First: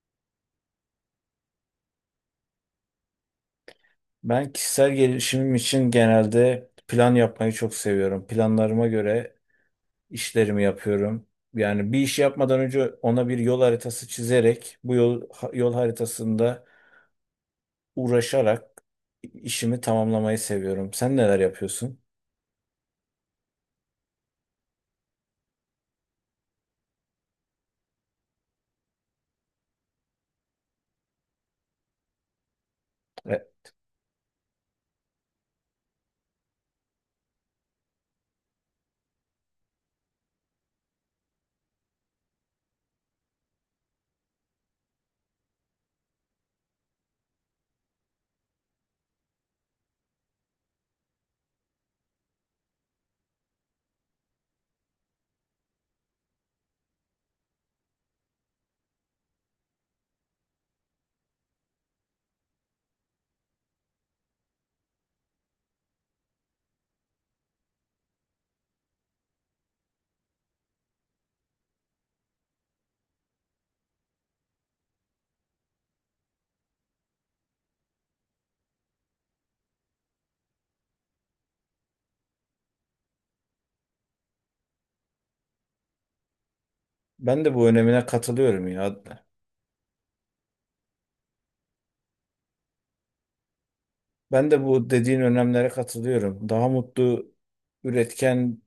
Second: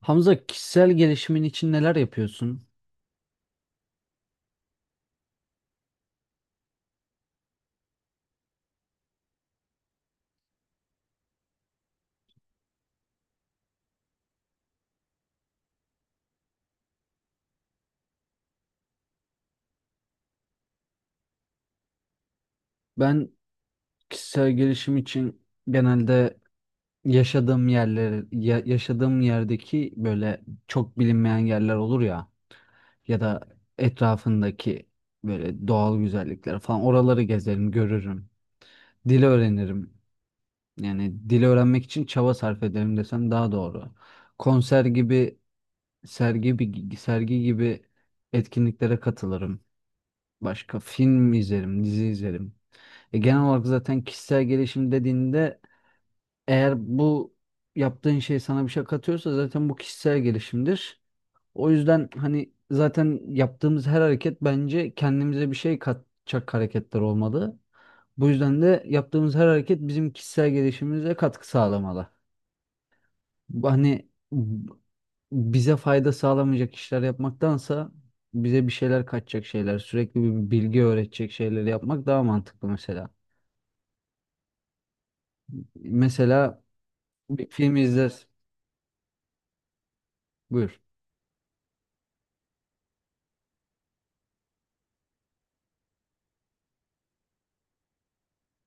Hamza kişisel gelişimin için neler yapıyorsun? Ben kişisel gelişimim için genelde plan yapmayı çok seviyorum. Planlarıma göre işlerimi yapıyorum. Yani bir işi yapmadan önce ona bir yol haritası çizerek, yol haritasında uğraşarak işimi tamamlamayı seviyorum. Sen neler yapıyorsun? Ben kişisel gelişim için genelde yaşadığım yerler, yaşadığım yerdeki böyle çok bilinmeyen yerler olur ya ya E, da etrafındaki böyle doğal güzellikler falan oraları gezerim, görürüm. Dil öğrenirim. Yani dil öğrenmek için çaba sarf ederim desem daha doğru. Konser gibi, sergi gibi etkinliklere katılırım. Başka film izlerim, dizi izlerim. Genel olarak zaten kişisel gelişim dediğinde eğer bu yaptığın şey sana bir şey katıyorsa zaten bu kişisel gelişimdir. O yüzden hani zaten yaptığımız her hareket bence kendimize bir şey katacak hareketler olmalı. Bu yüzden de yaptığımız her hareket bizim kişisel gelişimimize katkı sağlamalı. Hani bize fayda sağlamayacak işler yapmaktansa bize bir şeyler kaçacak şeyler, sürekli bir bilgi öğretecek şeyleri yapmak daha mantıklı mesela. Mesela Ben bir de bu film önemine izler. katılıyorum ya. Buyur. Ben de bu dediğin önemlere katılıyorum. Daha mutlu, üretken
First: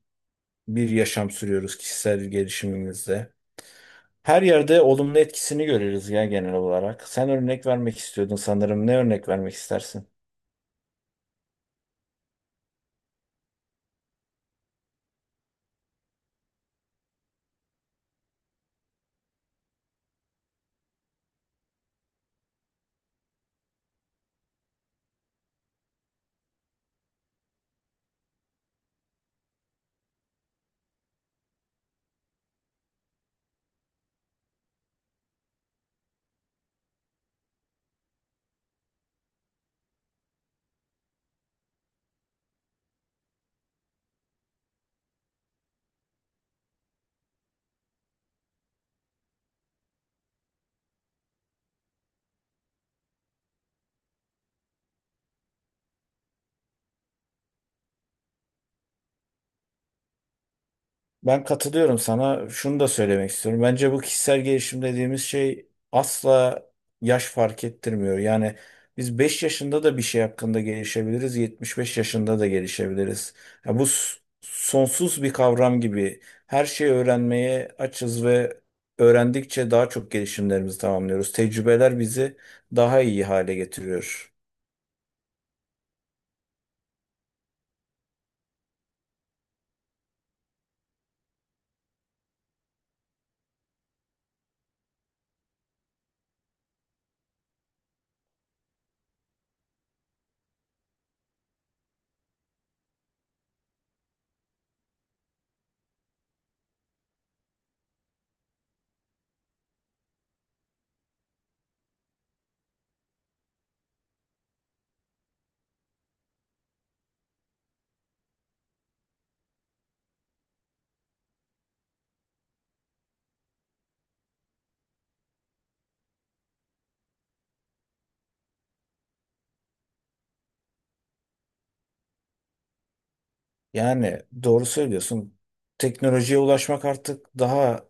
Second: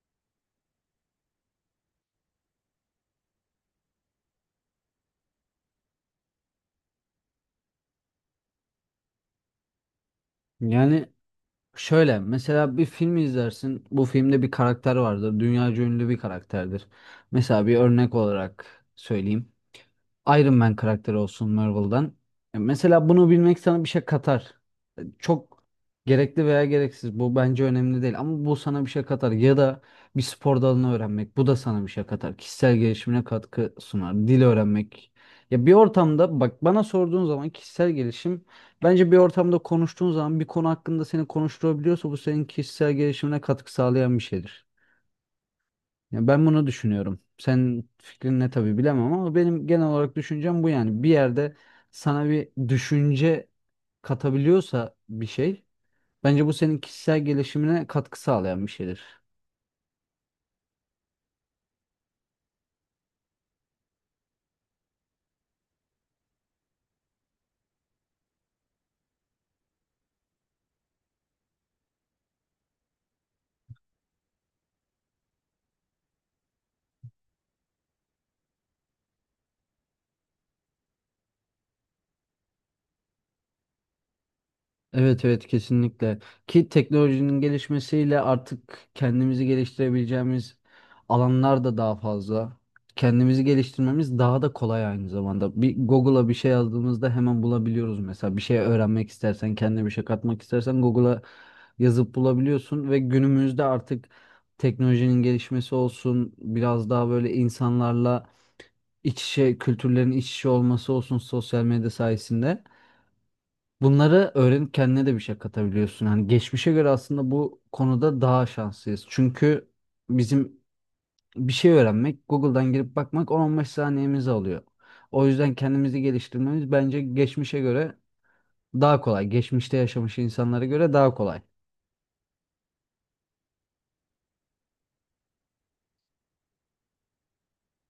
bir yaşam sürüyoruz kişisel gelişimimizde. Her yerde olumlu etkisini görürüz ya genel olarak. Sen örnek vermek istiyordun sanırım. Ne örnek vermek istersin? Yani şöyle mesela bir film izlersin. Bu filmde bir karakter vardır. Dünyaca ünlü bir karakterdir. Mesela bir örnek olarak söyleyeyim. Iron Man karakteri olsun Marvel'dan. Mesela bunu bilmek sana bir şey katar. Çok gerekli veya gereksiz bu bence önemli değil ama bu sana bir şey katar ya da bir spor dalını öğrenmek bu da sana bir şey katar. Kişisel gelişimine katkı sunar. Dil öğrenmek. Ya bir ortamda bak bana sorduğun zaman kişisel gelişim bence bir ortamda konuştuğun zaman bir konu hakkında seni konuşturabiliyorsa bu senin kişisel gelişimine katkı sağlayan bir şeydir. Ya ben bunu düşünüyorum. Senin fikrin ne tabii bilemem ama benim genel olarak düşüncem bu yani. Bir yerde sana bir düşünce katabiliyorsa bir şey, bence bu senin kişisel gelişimine katkı sağlayan bir şeydir. Ben katılıyorum sana. Şunu da söylemek istiyorum. Bence bu kişisel gelişim dediğimiz şey asla yaş fark ettirmiyor. Yani biz 5 yaşında da bir şey hakkında gelişebiliriz, 75 yaşında da gelişebiliriz. Ya sonsuz bir kavram gibi. Her şeyi öğrenmeye açız ve öğrendikçe daha çok gelişimlerimizi tamamlıyoruz. Tecrübeler bizi daha iyi hale getiriyor. Evet evet, kesinlikle. Ki teknolojinin gelişmesiyle artık kendimizi geliştirebileceğimiz alanlar da daha fazla. Kendimizi geliştirmemiz daha da kolay aynı zamanda. Bir Google'a bir şey yazdığımızda hemen bulabiliyoruz mesela. Bir şey öğrenmek istersen, kendine bir şey katmak istersen Google'a yazıp bulabiliyorsun ve günümüzde artık teknolojinin gelişmesi olsun, biraz daha böyle insanlarla iç içe, kültürlerin iç içe olması olsun sosyal medya sayesinde. Bunları öğrenip kendine de bir şey katabiliyorsun. Hani geçmişe göre aslında bu konuda daha şanslıyız. Çünkü bizim bir şey öğrenmek, Google'dan girip bakmak 10-15 saniyemizi alıyor. O yüzden kendimizi geliştirmemiz bence geçmişe göre daha kolay. Geçmişte yaşamış insanlara göre daha kolay. Yani doğru söylüyorsun. Teknolojiye ulaşmak artık daha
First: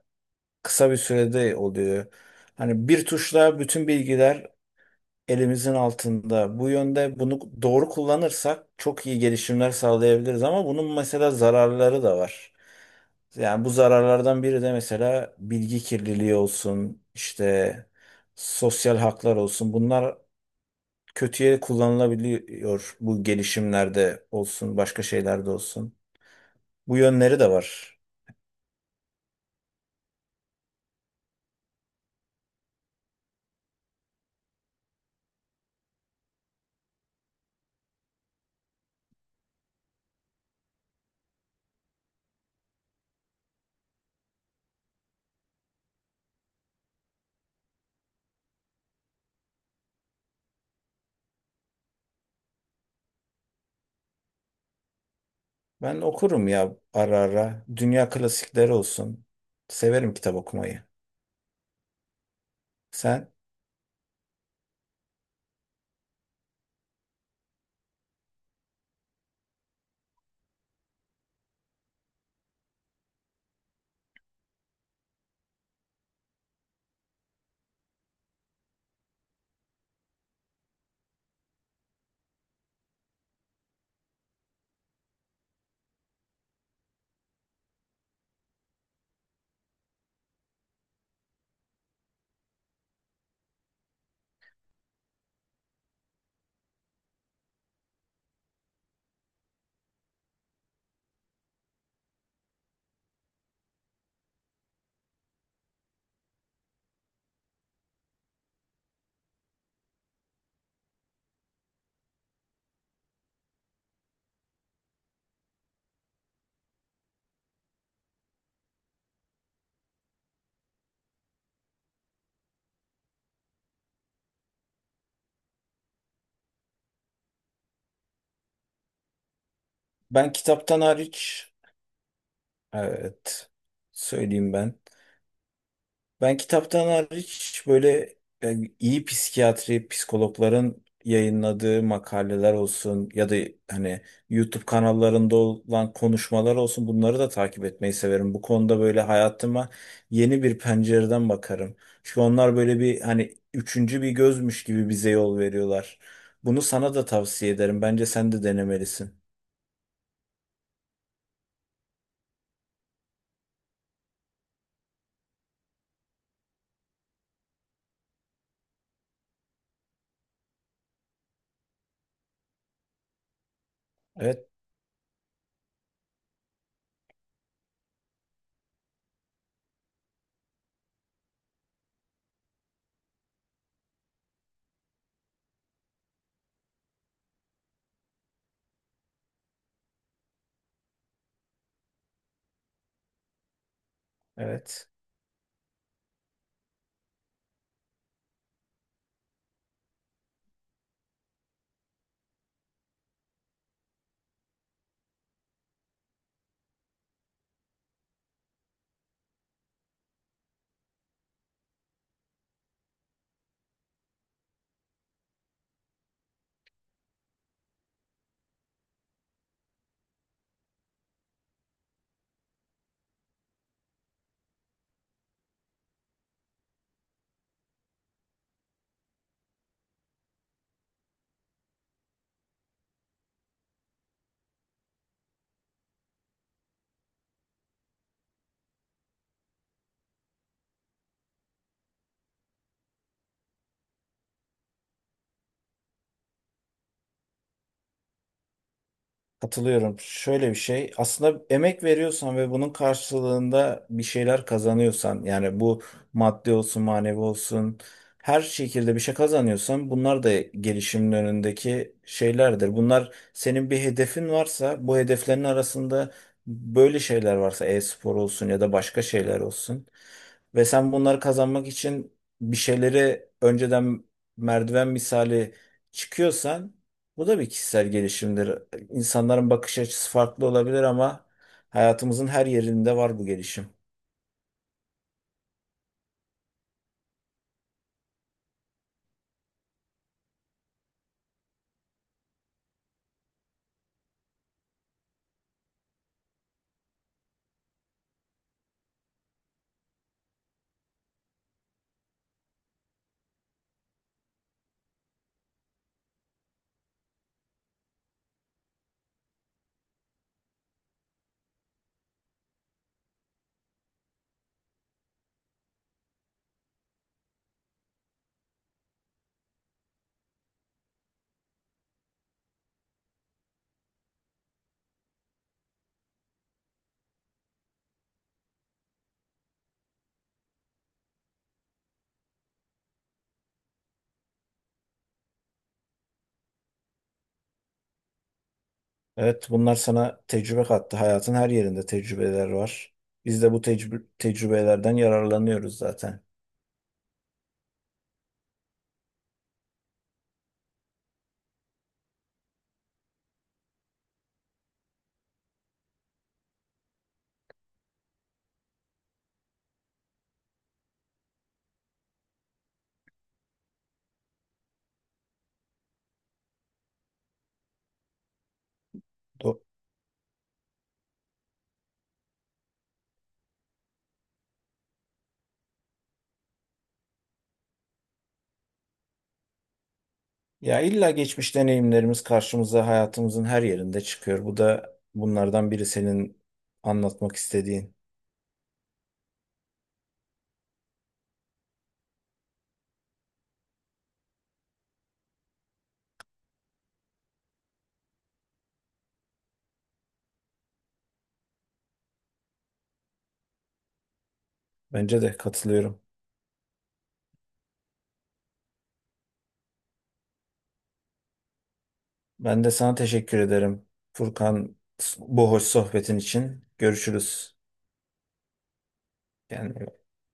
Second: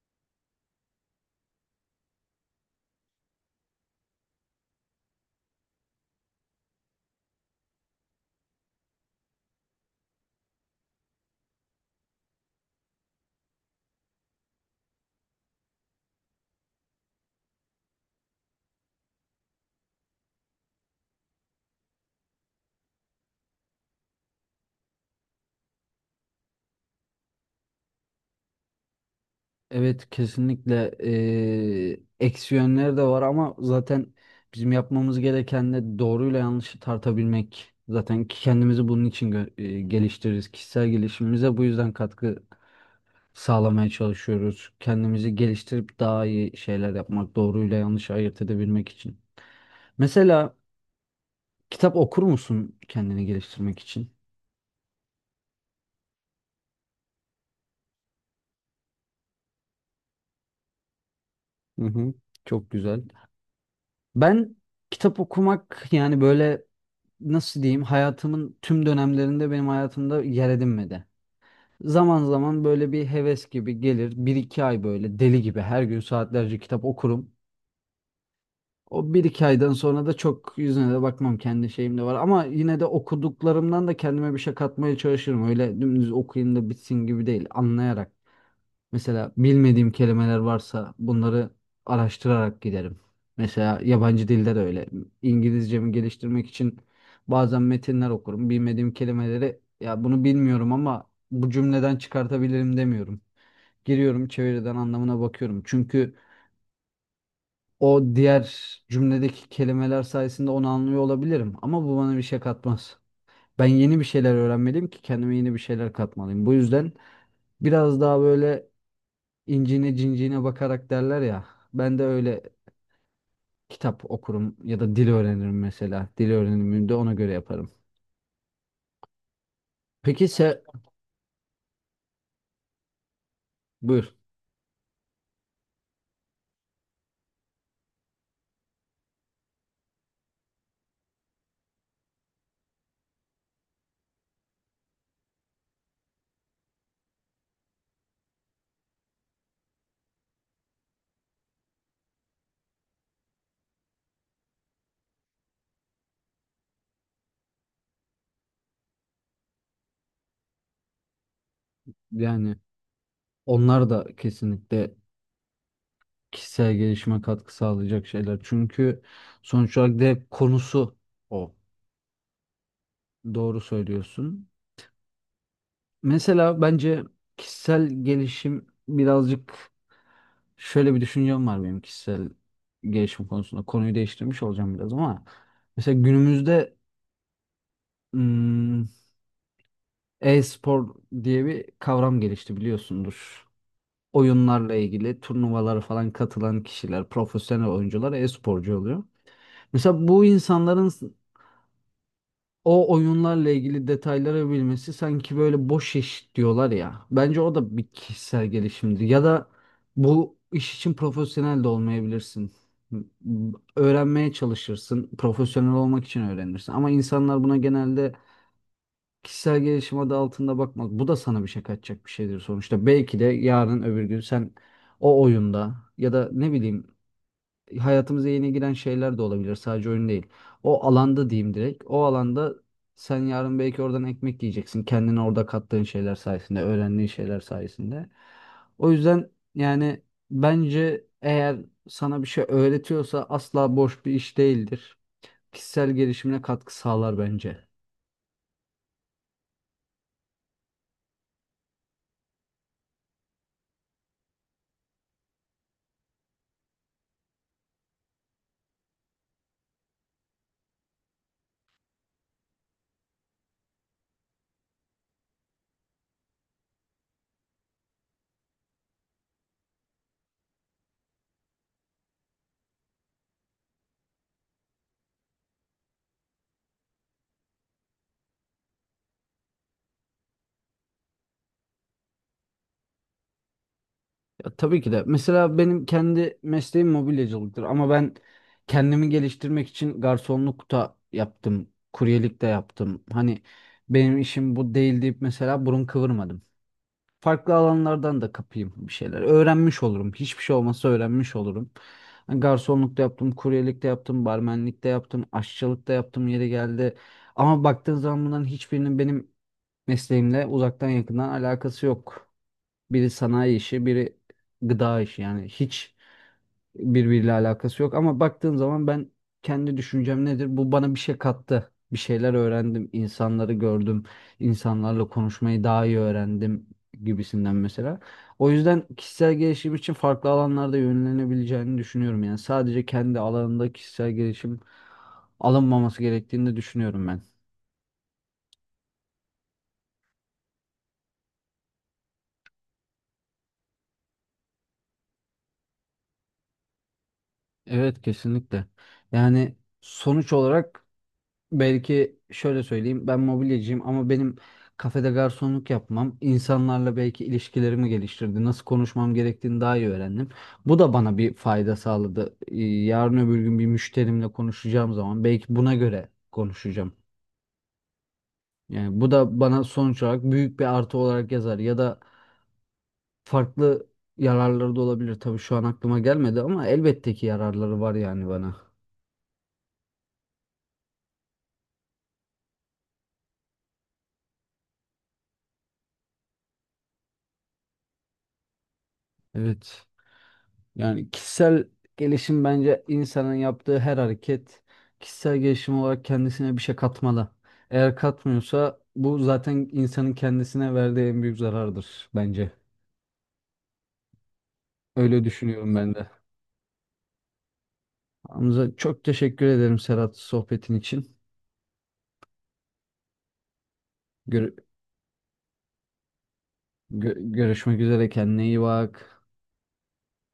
kısa bir sürede oluyor. Hani bir tuşla bütün bilgiler elimizin altında. Bu yönde bunu doğru kullanırsak çok iyi gelişimler sağlayabiliriz ama bunun mesela zararları da var. Yani bu zararlardan biri de mesela bilgi kirliliği olsun, işte sosyal haklar olsun. Bunlar kötüye kullanılabiliyor bu gelişimlerde olsun, başka şeylerde olsun. Bu yönleri de var. Evet kesinlikle eksi yönleri de var ama zaten bizim yapmamız gereken de doğruyla yanlışı tartabilmek. Zaten ki kendimizi bunun için geliştiririz. Kişisel gelişimimize bu yüzden katkı sağlamaya çalışıyoruz. Kendimizi geliştirip daha iyi şeyler yapmak, doğruyla yanlışı ayırt edebilmek için. Mesela kitap okur musun kendini geliştirmek için? Ben okurum ya ara ara. Dünya klasikleri olsun. Severim kitap okumayı. Hı hı. Çok güzel. Sen? Ben kitap okumak yani böyle nasıl diyeyim hayatımın tüm dönemlerinde benim hayatımda yer edinmedi. Zaman zaman böyle bir heves gibi gelir. Bir iki ay böyle deli gibi her gün saatlerce kitap okurum. O bir iki aydan sonra da çok yüzüne de bakmam kendi şeyim de var. Ama yine de okuduklarımdan da kendime bir şey katmaya çalışırım. Öyle dümdüz okuyayım da bitsin gibi değil. Anlayarak. Mesela bilmediğim kelimeler varsa bunları araştırarak giderim. Mesela yabancı dilde de öyle. İngilizcemi geliştirmek için bazen metinler okurum. Bilmediğim kelimeleri ya bunu bilmiyorum ama bu cümleden çıkartabilirim demiyorum. Giriyorum çeviriden anlamına bakıyorum. Çünkü o diğer cümledeki kelimeler sayesinde onu anlıyor olabilirim. Ama bu bana bir şey katmaz. Ben yeni bir şeyler öğrenmeliyim ki kendime yeni bir şeyler katmalıyım. Bu yüzden biraz daha böyle incine cinciğine bakarak derler ya. Ben de öyle kitap okurum ya da dil öğrenirim mesela. Dil öğrenimimi de ona göre yaparım. Peki Ben se kitaptan hariç evet Buyur. söyleyeyim ben. Ben kitaptan hariç böyle iyi psikiyatri, psikologların yayınladığı makaleler olsun ya da hani YouTube kanallarında olan konuşmalar olsun bunları da takip etmeyi severim. Bu konuda böyle hayatıma yeni bir pencereden bakarım. Çünkü onlar böyle bir hani üçüncü bir gözmüş gibi bize yol veriyorlar. Bunu sana da tavsiye ederim. Bence sen de denemelisin. Yani onlar da kesinlikle kişisel gelişime katkı sağlayacak şeyler. Çünkü sonuç olarak da hep konusu o. Doğru söylüyorsun. Evet, Mesela bence kişisel gelişim birazcık şöyle bir düşüncem var benim kişisel gelişim konusunda. Konuyu değiştirmiş olacağım biraz ama mesela günümüzde hmm, e-spor diye bir kavram gelişti biliyorsundur. Oyunlarla evet. ilgili turnuvalara falan katılan kişiler, profesyonel oyuncular e-sporcu oluyor. Mesela bu insanların o oyunlarla ilgili detayları bilmesi sanki böyle boş iş diyorlar ya. Bence o da bir kişisel gelişimdir. Ya da bu iş için profesyonel de olmayabilirsin. M- Öğrenmeye çalışırsın. Profesyonel olmak için öğrenirsin. Ama insanlar buna genelde kişisel gelişim adı altında bakmaz. Bu da sana bir şey kaçacak bir şeydir sonuçta. Belki de yarın öbür gün sen o oyunda ya da ne bileyim hayatımıza yeni giren şeyler de olabilir. Sadece oyun değil. O alanda diyeyim direkt. O alanda sen yarın belki oradan ekmek yiyeceksin. Kendine orada kattığın şeyler sayesinde, öğrendiğin şeyler sayesinde. O yüzden yani bence eğer sana bir şey öğretiyorsa asla boş bir iş değildir. Kişisel gelişimine katkı sağlar bence. Katılıyorum. Şöyle bir şey. Aslında emek veriyorsan ve bunun karşılığında bir şeyler kazanıyorsan, yani bu maddi olsun, manevi olsun, her şekilde bir şey kazanıyorsan bunlar da gelişimin önündeki şeylerdir. Bunlar senin bir hedefin varsa, bu hedeflerin arasında böyle şeyler varsa, e-spor olsun ya da başka şeyler olsun ve sen bunları kazanmak için bir şeyleri önceden merdiven misali çıkıyorsan bu da bir kişisel gelişimdir. İnsanların bakış açısı farklı olabilir ama hayatımızın her yerinde var bu gelişim. Ya tabii ki de. Mesela benim kendi mesleğim mobilyacılıktır ama ben kendimi geliştirmek için garsonluk da yaptım, kuryelik de yaptım. Hani benim işim bu değil deyip mesela burun kıvırmadım. Farklı alanlardan da kapayım bir şeyler. Öğrenmiş olurum. Hiçbir şey olmasa öğrenmiş olurum. Hani garsonluk da yaptım, kuryelik de yaptım, barmenlik de yaptım, aşçılık da yaptım yeri geldi. Ama baktığın zaman bunların hiçbirinin benim mesleğimle uzaktan yakından alakası yok. Biri sanayi işi, biri gıda işi. Yani hiç birbiriyle alakası yok. Ama baktığın zaman ben kendi düşüncem nedir? Bu bana bir şey kattı. Bir şeyler öğrendim, insanları gördüm, insanlarla konuşmayı daha iyi öğrendim gibisinden mesela. O yüzden kişisel gelişim için farklı alanlarda yönlenebileceğini düşünüyorum. Yani sadece kendi alanında kişisel gelişim alınmaması gerektiğini de düşünüyorum ben. Evet, bunlar sana tecrübe kattı. Hayatın her yerinde tecrübeler var. Biz de bu tecrübelerden yararlanıyoruz zaten. Evet kesinlikle. Yani sonuç olarak belki şöyle söyleyeyim ben mobilyacıyım ama benim kafede garsonluk yapmam insanlarla belki ilişkilerimi geliştirdi. Nasıl konuşmam gerektiğini daha iyi öğrendim. Bu da bana bir fayda sağladı. Yarın öbür gün bir müşterimle konuşacağım zaman belki buna göre konuşacağım. Yani bu da Do- bana sonuç olarak büyük bir artı olarak yazar ya da farklı yararları da olabilir. Tabii şu an aklıma gelmedi ama elbette ki yararları var yani bana. Ya illa geçmiş deneyimlerimiz karşımıza hayatımızın her yerinde çıkıyor. Bu da bunlardan biri senin anlatmak istediğin. Evet. Yani kişisel gelişim bence insanın yaptığı her hareket kişisel gelişim olarak kendisine bir şey katmalı. Eğer katmıyorsa bu zaten insanın kendisine verdiği en büyük zarardır bence. Bence Öyle de düşünüyorum ben katılıyorum. de. Hamza çok teşekkür ederim Serhat sohbetin için. Ben de sana teşekkür ederim Gör- Furkan bu hoş sohbetin için. Görüşürüz. görüşmek üzere kendine iyi bak. Yani